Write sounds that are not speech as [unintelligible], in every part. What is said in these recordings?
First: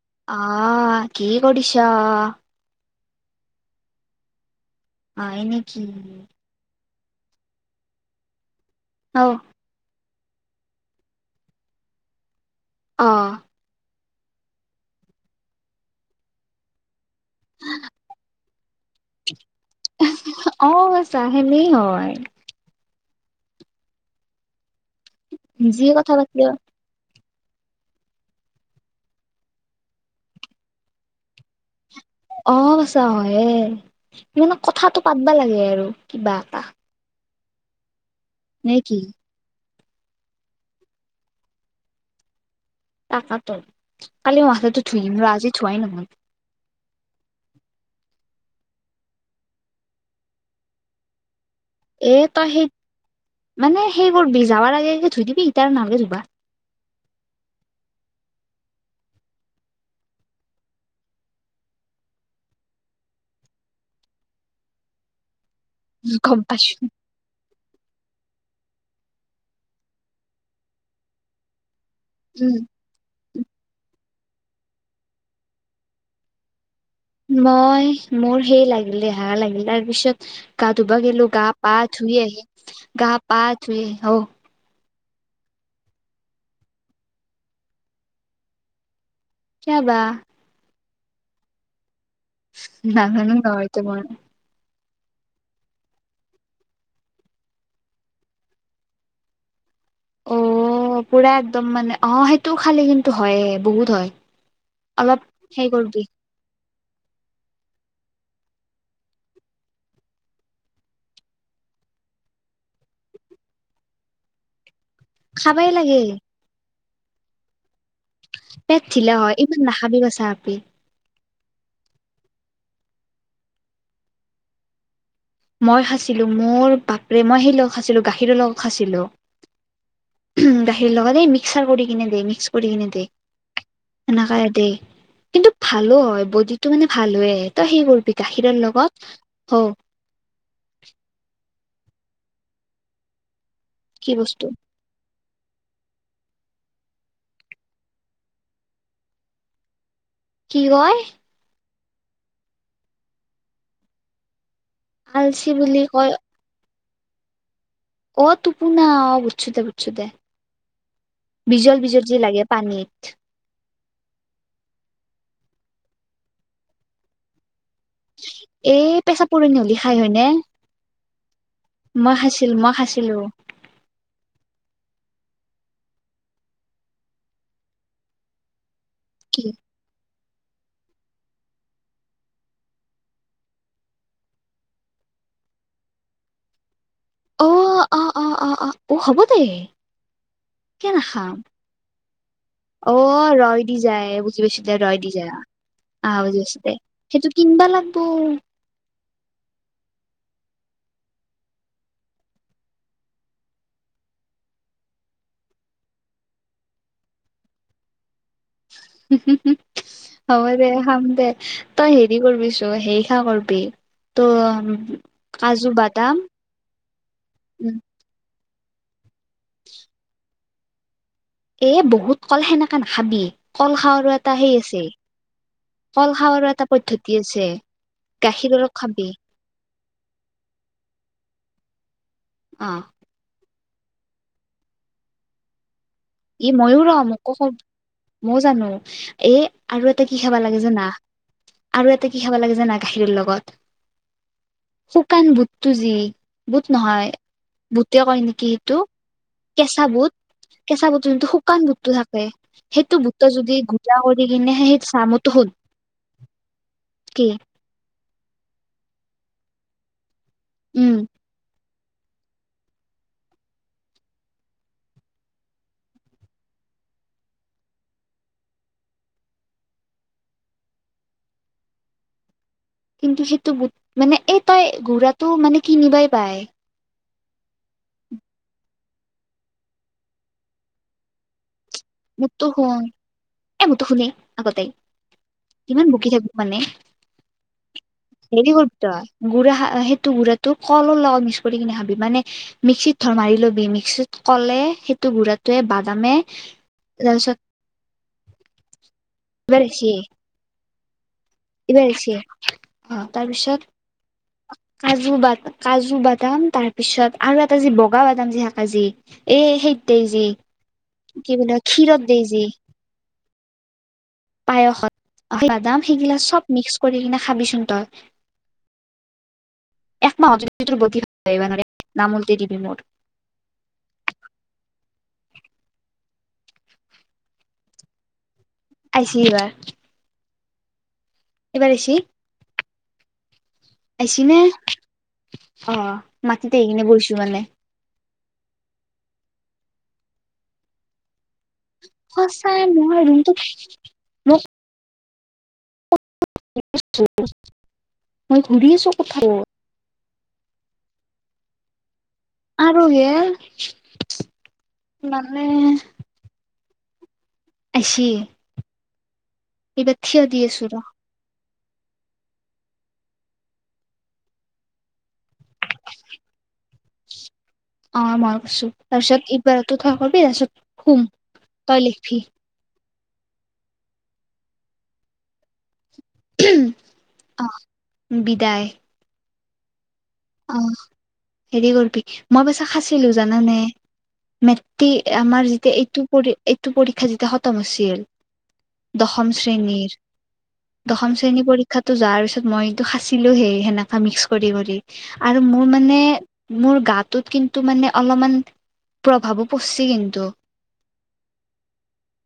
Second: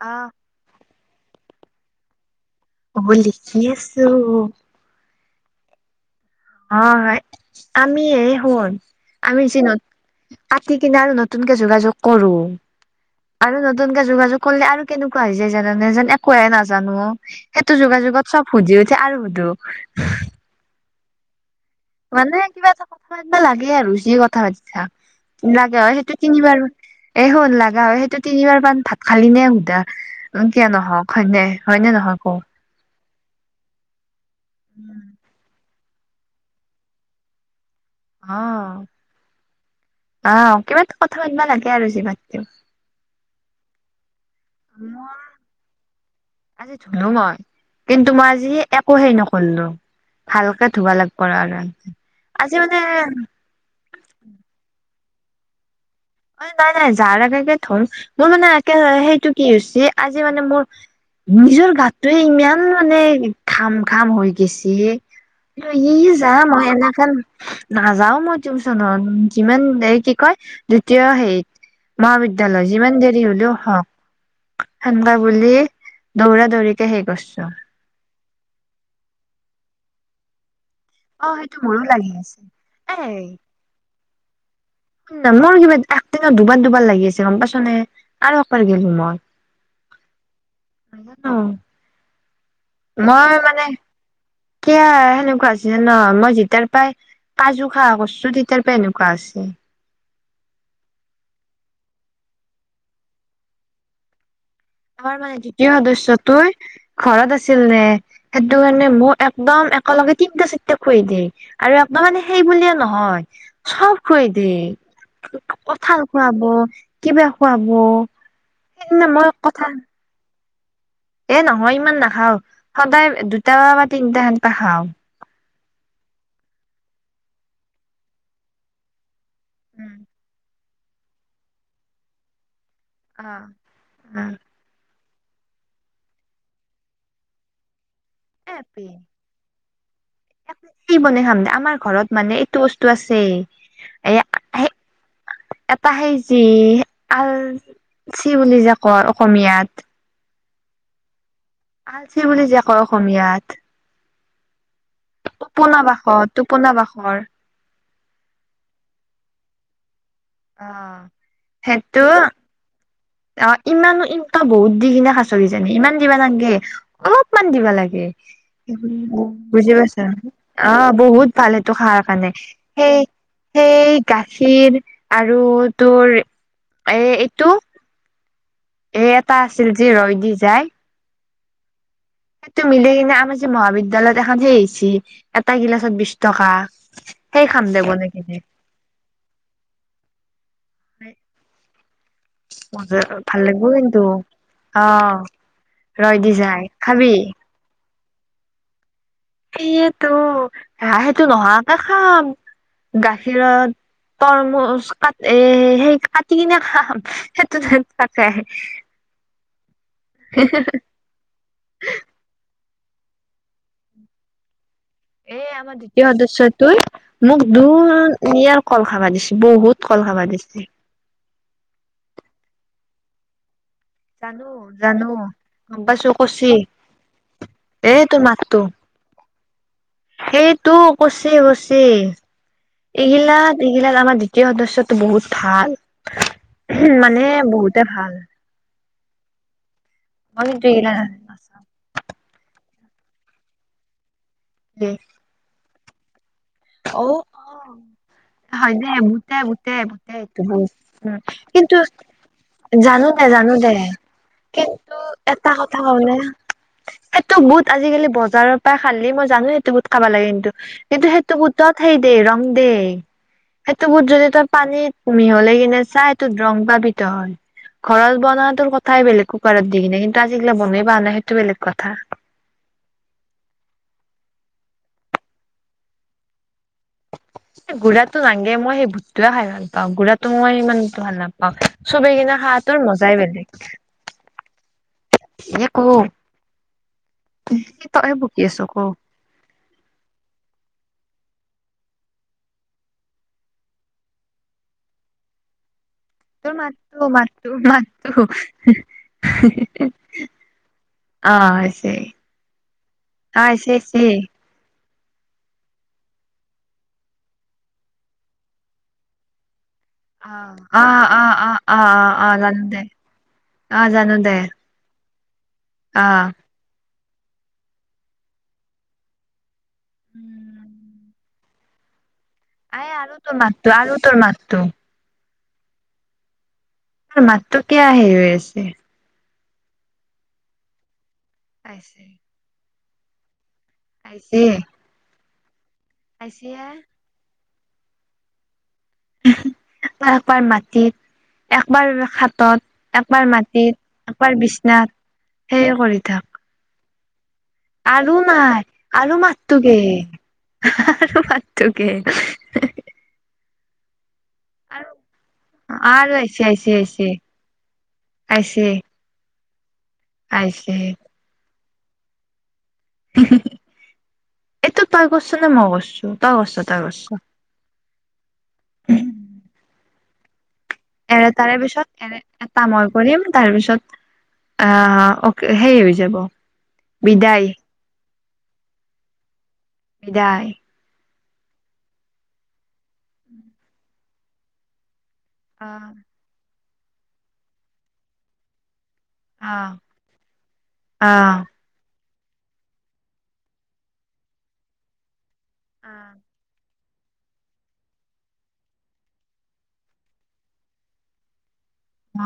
আহ আহ কি কৰিছ। অ লিখি আছো। অ এনেকি হয় হয় আমি এই হে শুন অ আমি চি নোত। কাটি কিনে আৰু নতুনকে যোগাযোগ কৰো অ আৰু নতুন। যোগাযোগ কৰিলে আৰু কেনেকুৱা হৈ যায় জানে যেন একোৱে নাজানো সেইটো যোগাযোগত চব সুজি উঠে আৰু সুধো। অ আচ্ছা হেনেই হয়। বিষয় এটা লাগে আৰু যি কথা পাতি থাক লাগে যি হয় কথা সেইটো পাতিলে তিনিবাৰ এই স লগা হয় সেইটো তিনিবাৰ পান ভাত খালি নে সুধা কিয় নহওক হয়নে। হয়নে নহয় কৌ। ত হয়ে কথাটো উম পাতবা লাগে আৰু কিবা এটা। আহ নে কি আহ কিবা কথা পাতিবা লাগে আৰু যিমান হ'লেও। তাকাতো কালি মই মাথাটো ধুই দিম মই ৰ আজি ধোৱাই নহল আজি ধুলো মই কিন্তু মই আজি এ একো হেই নকৰলো ভালকে ধুবা লাগব আৰু এ তই আজি সেই মানে মানে সেই কৰবি যাবাৰ আগেগে ধুই দিবি ইতা নালাগে ধুইব [unintelligible] মানে নাই নাই যাৰ একে একে ধুম মোৰ মানে একে সেইটো কি হৈছে আজি মানে মোৰ নিজৰ গাতটোৱে ইমান মানে ঘাম ঘাম হৈ গৈছে ই গম যাম মই পাইছো এনেখন নাযাও মই টিউচনত যিমান এই কি কয়, দ্বিতীয় হেৰিত উম মহাবিদ্যালয়ত যিমান দেৰি হলেও হক সেনকা বুলিলে দৌৰা দৌৰি সেই কৰ্চো মই মোৰ সেই লাগিল দেহা লাগিল তাৰ পিছত গা ধোৱা অ গেলো গা সেইটো পা মোৰো লাগি ধুই আছে আহি গা এ প ধুই হ মোৰ কিবা একদিনত দুবাৰ দুবাৰ লাগি আছে গম পাইছনে আৰু একবাৰ গেলো মই চাবা আহা নাও [unintelligible] নাজানো নহয় সেইটো মই কিয়া সেনেকুৱা আছে ন মই যেতিয়াৰ পাই কাজু খাৱাহ কৰিছো তেতিয়াৰ পাই এনেকুৱা হৈছে অ পুৰা একদম মানে অ সেইটো খালি কিন্তু হয়ে বহুত হয় আমাৰ অলপ মানে সেই দ্বিতীয় কৰবি সদস্য তই ঘৰত আছিল নে সেইটো কাৰণে মোক একদম একেলগে তিনটা চাৰিটা খুৱাই দিয়ে আৰু ন মানে সেই বুলিয়ে নহয় চব খোৱাই দিয়ে খাবাই লাগে কঠাল খুৱাব কিবা খুৱাব পেট সেইদিনা ঢিলা মই হয় ইমান কঁঠাল নাখাবি কাচা আপি এ নহয় ইমান নাখাওঁ সদায় দুটা বা তিনিটা সেনকা খাওঁ মই খাইছিলো মোৰ বাপেৰে মই সেই লগত খাইছিলো গাখীৰৰ লগত খাইছিলো উম উম গাখীৰ লগত এই মিক্সাৰ কৰি কিনে দে মিক্স কৰি কিনে দে অ', সেনেকা দে কিন্তু ভালো হয় বডিটো মানে ভাল তই সেই কৰিবি গাখীৰৰ এপি লগত হ কি বনাই খাম আমাৰ ঘৰত মানে এইটো বস্তু আছেই কি বস্তু এটা সেই সেই হৈছিল আলচি বুলি যে কয় অসমীয়াত কি কয় আলছি বুলি যে কয় অসমীয়াত আলচি বুলি টোপোনা কয় বাসৰ টোপোনা বাসৰ অ টোপুনা অ বুছুদে পুছুদে [unintelligible] অ বিজল বিজল সেইটো যি লাগে পানীত অ', ইমানো ইনতা বহুত দি কিনে সাঁচৰি জানে ইমান দিবা নালাগে অলপমান দিবা লাগে এই পেচাপুৰ বুজি নলিখাই পাইছা হয়নে অহ বহুত পালেতো খায় মই সেইকাৰণে খাইছিলো মই সেই খাইছিলো সেই গাখীৰ আৰু তোৰ এ এইটো এ এটা কি আছিল যি ৰৈ দি যায় সেইটো মিলি কিনে আমাৰ যে মহাবিদ্যালয়ত এখন সেই আহিছি এটা গিলাচত বিশ টকা অ সেই খাম দে অ বনাই অ কিনে কে নাখাওঁ মজা অহ ভাল লাগিব ৰয় দি কিন্তু যায় বুজি পেছি অ ৰয় দি যায় ৰৈ অহ দি বুজি যায় পাইছো দে খাবি সেইটো কিনবা লাগিব এইতো হ সেইটো নোহোৱা কে খাম গাখীৰত তৰমোজ কাট এ সেই কাটি কিনে খাম সেইটো তাতে আহে হুম হুম হব দে খাম দে তই হেৰি কৰবি তো সেই খা কৰবি তো' এ আমাৰ দ্বিতীয় সদস্যটোৰ মোক দুৰ নিয়াৰ কল খাবা দিছে বহুত কল খাবা দিছে। এ বহুত ক'ল সেনেকাে নাখাবি। ক'ল খাওঁৰু এটা জানো সেই আছে জানো গম পাইছো কল খাৱাৰ কচি এটা পদ্ধতি আছে গাখীৰ অলপ খাবি। এইটো কছে কছে ই অ এইগিলাক এইগিলাক আমাৰ দ্বিতীয় সদস্যটো বহুত ভাল। ই মইয়ো ৰ মানে মোকো খ বহুতে ভাল মই জানো এ আৰু এটা কি খাবা মই লাগে কিন্তু জানা? এইগিলা আৰু এটা- কি খাব লাগে জানা গাখীৰৰ লগত শুকান বুটটো যি বুট অ নহয় অ বুতে কয় নেকি হয় সেইটো দে বুতে বুতে কেঁচা বুট বুতে এইটো বুত কেঁচা বুটটো উম এইটো শুকান কিন্তু বুটটো থাকে সেইটো জানো দে বুটটো জানো যদি দে গোটাকৰি কিনে সেই চামোতো সৰু হয় নে সেইটো বুট আজিকালি- বজাৰৰ পৰাই খালি মই জানো সেইটো বুট খাবা লাগে কিন্তু উম কিন্তু সেই সেইতো বুট হেৰি দে ৰং দে সেইটো বুট যদি তই পানীত মিহলাই কিনে চাই এইতো ৰং পাবিত হয়। ঘৰত বনাটোৰ কথাই বেলেগ কুকাৰত দি কিনে কিন্তু আজিকালি বনাই পোৱা নাই সেইটো বেলেগ কথা। কিন্তু সেইটো বুট মানে এই তই গুৰাটো মানে কিনিবাই পাই। এ গুড়াতটো নাগে মই সেই বুটটোৱে খাই ভাল পাওঁ গুড়াতটো মই ইমান ভাল নাপাওঁ। চবেই কিনে মোৰতো খাওঁতো শুন মজাই বেলেগ। এ মোৰতো শুনে আগতে এ কিমান কওঁ বকি থাকো মানে হেৰি কৰবি ত'ই গুড়া সেইটো গুড়টো ক'লৰ লগত কৰি কিনেখাবি মানে মিক্সিত ধ মাৰি ল'বি মিক্সিত কলে সেইটো গুড়াটোৱে ব তোৰ মাত'তো মাত'তো মাত'তো হে এইবাৰে আইছে অ তাৰপিছত? হৈছে হৈছে। কাজু বাট কাজু বাদাম, তাৰ পিছত আৰু এটা যি বগা বাদাম যি কাজি এই সেই অ অ অ অ অ ক্ষীৰত অ দেই অ যি জানো দে অ জানো দে। পায়সত বাদাম অ। সেইগিলা চব মিক্স কৰি কিনে খাবিচোন তই এক মাহত তোৰ ব দ ন [unintelligible] আই আৰু তোৰ মাত'টো আৰু তোৰ মাত'টো। তোৰ মাতটো কিয় আহি ছ আছিলিবাৰ। এবাৰ আছি? আইছে আহছি নে আইছে অ আইছে মাটিতে আহি আ কিনে গৈছো মানে। তবাৰ মাটিত একবাৰ সঁচাই হাতত, মই একবাৰ ৰুমটোত মাটিত, একবাৰ বিচনাত সেয়ে কৰি থাক। নিশ্চয়। আৰু নাই আৰু কোঠাটো মাতটোকে আৰু মাতটোকে আৰু হে মানে আৰু আৰু আছেছে আহছেছে। আইছি। এইব থিয় দিয় আইছে আছু'ৰ। এইটো তই কৰিছ নে মই কৰিছো তই গছ তই কৰিছ। অ মই কৈছো তাৰপিছত এইবাৰতো থোৱা কৰিবি তাৰপিছত শুম এ তাৰে তই পিছত লিখিবি এ এতা মই কৰিম তাৰপিছত আহ অ সে যাব বিদায়। বিদায়। বিদায়। অ হেৰি কৰিবি মই পেছা খাচিলো জানানে মেটি আমাৰ অ যেতিয়া এইটো পৰী এইটো পৰিক্ষা যেতিয়া খতম হৈছিল দশম অ শ্ৰেণীৰ দশম অ শ্ৰেণীৰ পৰীক্ষাতটো যাৰ তাৰিছত মই এইটো সাচিলো হেই সেনেকা মিক্স কৰি কৰি আৰু মোৰ মানে কেইজোপা মোৰ গাত ত কিন্তু মানে অলপমান প্ৰভাৱো পৰছে কিন্তু। অ।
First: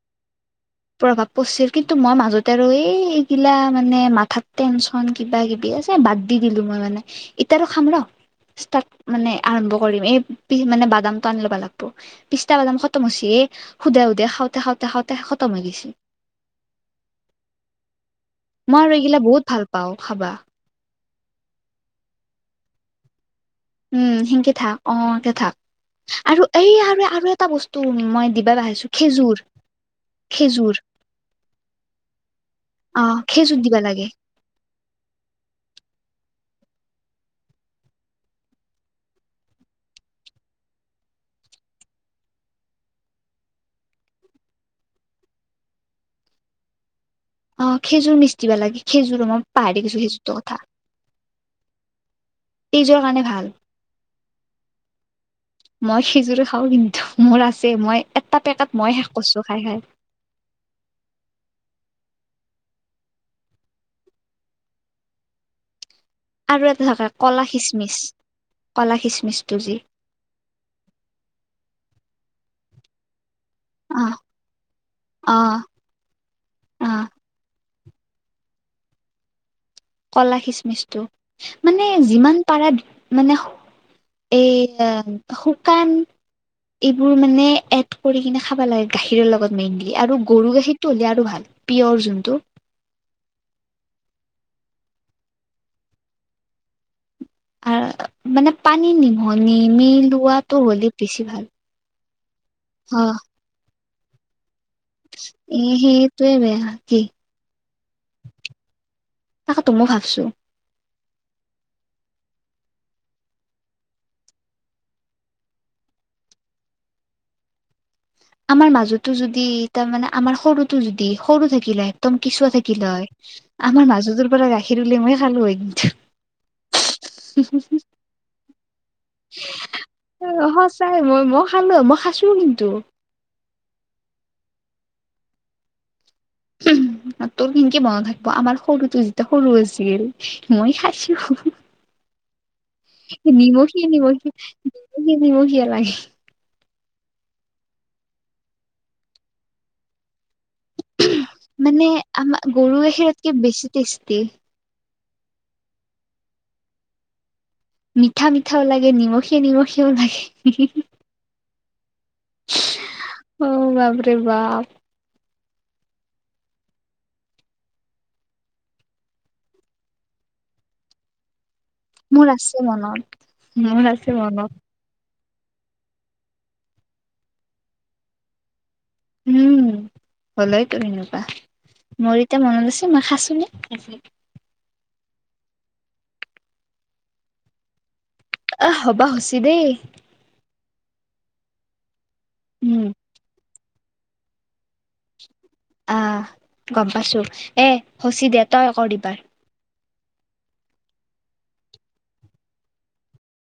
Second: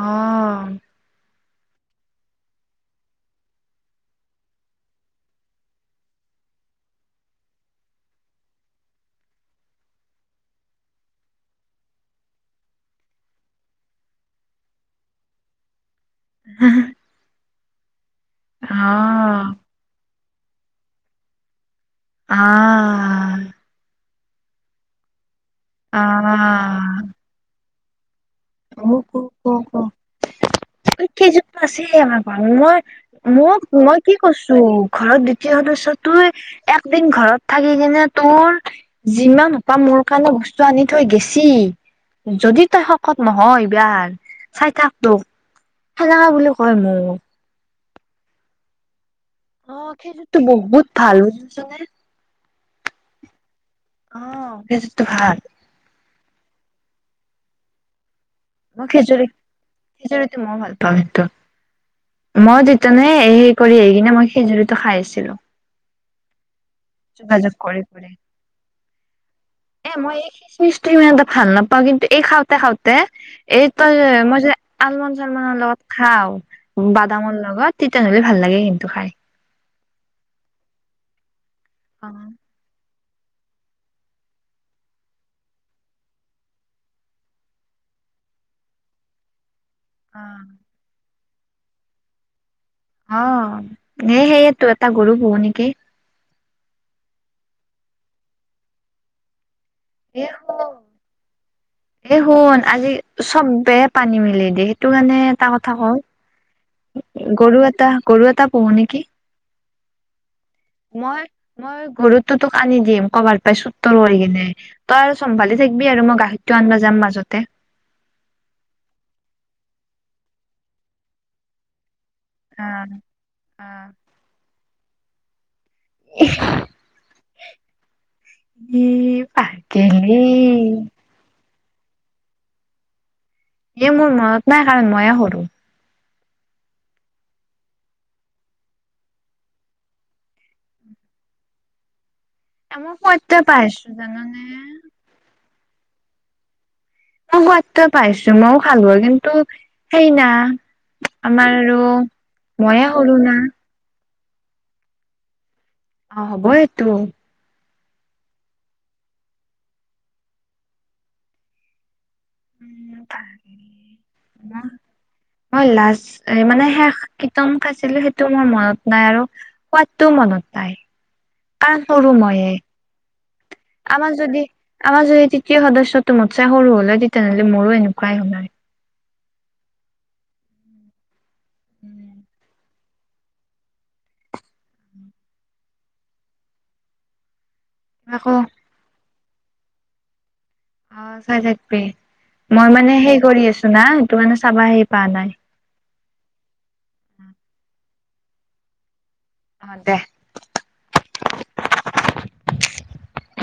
প্ৰভাপ পছিল কিন্তু মই মাজতে আৰু এইগিলা মানে মাথাত টেনচন কিবা কিবি আছে বাদ দি। দিলো মই মানে ইতাৰো খাম ৰ। ষ্টাৰ্ট মানে আৰম্ভ কৰিম, এই পি মানে বাদাম টো আনি ল'বা লাগিব পিছটা বাদাম খতমহৈছি এই। সুধে সুধে খাওঁতে খাওঁতে খাওঁতে খতম হৈগৈছিল। [unintelligible] মই আৰু এইগিলা বহুত ভাল পাও খাবা। আ আ আ। উম সিনকে থাক অ থাক আৰু এই আৰু এটা বস্তু মই খেজুৰ খ। খেজুৰ আছে আমাৰ ঘৰত মই অ খেজুৰ মোক দিবা মই লাগে কি কৈছো ঘৰত দ্বিতীয় সদস্য তোৱে একদিন ঘৰত থাকি কিনে তোৰ যিমান হোপাহ মোৰ কাৰণে বস্তু আনি থৈ গেছি যদি তই শকত নহয় ইবাৰ চাই থাক তোক হেনেকা বুলি কয় মোক। অঁ খেজুৰ মিষ্টি বা লাগে খেজুৰ মই অ পাহাৰিকছো খেজুৰটো কথা। বহুত ভাল বুজিছনে তেজৰ কাৰণে ভাল অ খেজুৰটো ভাল মই খেজুৰো খাওঁ কিন্তু। মুৰ আছে মই এটা পেকেট মই শেষ খিজুৰী কৰিছো খাই খাই খিজৰিটো মইও ভাল পাওঁ কিন্তু। মই তেতিনেই কৰি আহি কিনে মই খিজুৰটো খাই আছিলো। আৰু এটা থকা কলা যোগাযোগ কৰি খিচমিচ কৰি কলা খিচমিচটো যি এ মই এই খিচমিচটো ইমান এটা ভাল নাপাওঁ কিন্তু এই খাওঁতে খাওঁতে এইটোই অ যে মই যে আলমন চলম অ লগত খাও অ বাদামৰ লগত। তেতিয়া নহ'লে ভাল লাগে কিন্তু খাই। কলা খিচমিচটো মানে অ যিমান পাৰা মানে এই শুকান এইবোৰ মানে এড কৰি কিনে খাবা লাগে গাখীৰৰ লগত। মেইনলি আৰু অ গৰু গাখীৰতটো হ'লে আৰু ভাল পিয়ৰ যোনটো। অ স সেয়েতো এটা গৰু পোহু নেকি? আৰু মানে পানী নিমহ এ নিমিলোৱাটো হলে বেছি ভাল। এই শুন আজি অ চবে পানী মিলি দি। টো কাৰণে এটা এ কথা সেইটোৱে বেয়া কি ক'ল গৰু এটা গৰু এটা পোহো নেকি? ত মো ভাবছো। মই মই গৰু তোক আনি দিম কবাৰ পাই চুৰতোৰ কৰি কিনে তই আৰু চম্ভালি থাকি বি আৰু মই গাখিৰটো আনবা যাম মাজতে। আমাৰ মাজতো যদি তাৰমানানে আমাৰ সৰুতো যদি সৰু থাকিলে একদম কিচুৱা থাকিল আহ হয় আমাৰ আহ মাজটোৰ পৰা গাখীৰ উলিয়াই মই খালো হয়। ই পাগেলি সচাই মই ম [unintelligible] খালো হয় মই খাছো কিন্তু। ই মোৰ মনত নাই কাৰণ মইয়ে সৰু। [inaudible] তোৰ কেনকে মনত থাকব আমাৰ সৰুটো যেতিয়া সৰু আছিল মই খাইছো। এ মই সোৱাদ নিমখে পাইছো নিমখি জানানে মই নিমখ নিমখিয় লাগে। মই সোৱাদটোৱে পাইছো মইও খালো হয় কিন্তু সেই ন মানে আমাৰ গৰু মইয়ে সৰু না গাখিৰতকে বেছি টেষ্টি। অ হ'ব এইটো। মিঠা মিঠাও লাগে নিমখিয়া নিমখিয়াও লাগে উম অ তাকে বাপৰে বাপ মই লাজ মানে শেষ কিতম খাইছিলো সেইটো মোৰ মনত নাই আৰু সোৱাদটোও মনত নাই কাৰণ সৰু মোৰ মইয়ে আছে মনত মোৰ আমাৰ আছে যদি মনত আমাৰ যদি তৃতীয় সদস্য মোত চাই সৰু হল তেতিয়াহলে মোৰো এনেকুৱাই হ'ল হয় উম হলেই কৰি এনেকুৱা মোৰ এতিয়া মনত অ আছে মাখাছোনে আকৌ আহ হবা হৈছে দেই অ চাই থাকবি মই উম মানে সেই কৰি আছো না এইটো মানে চাবা হে পোৱা নাই আহ গম পাইছো এ শচি দে তই আক দিবা অ দে [unintelligible]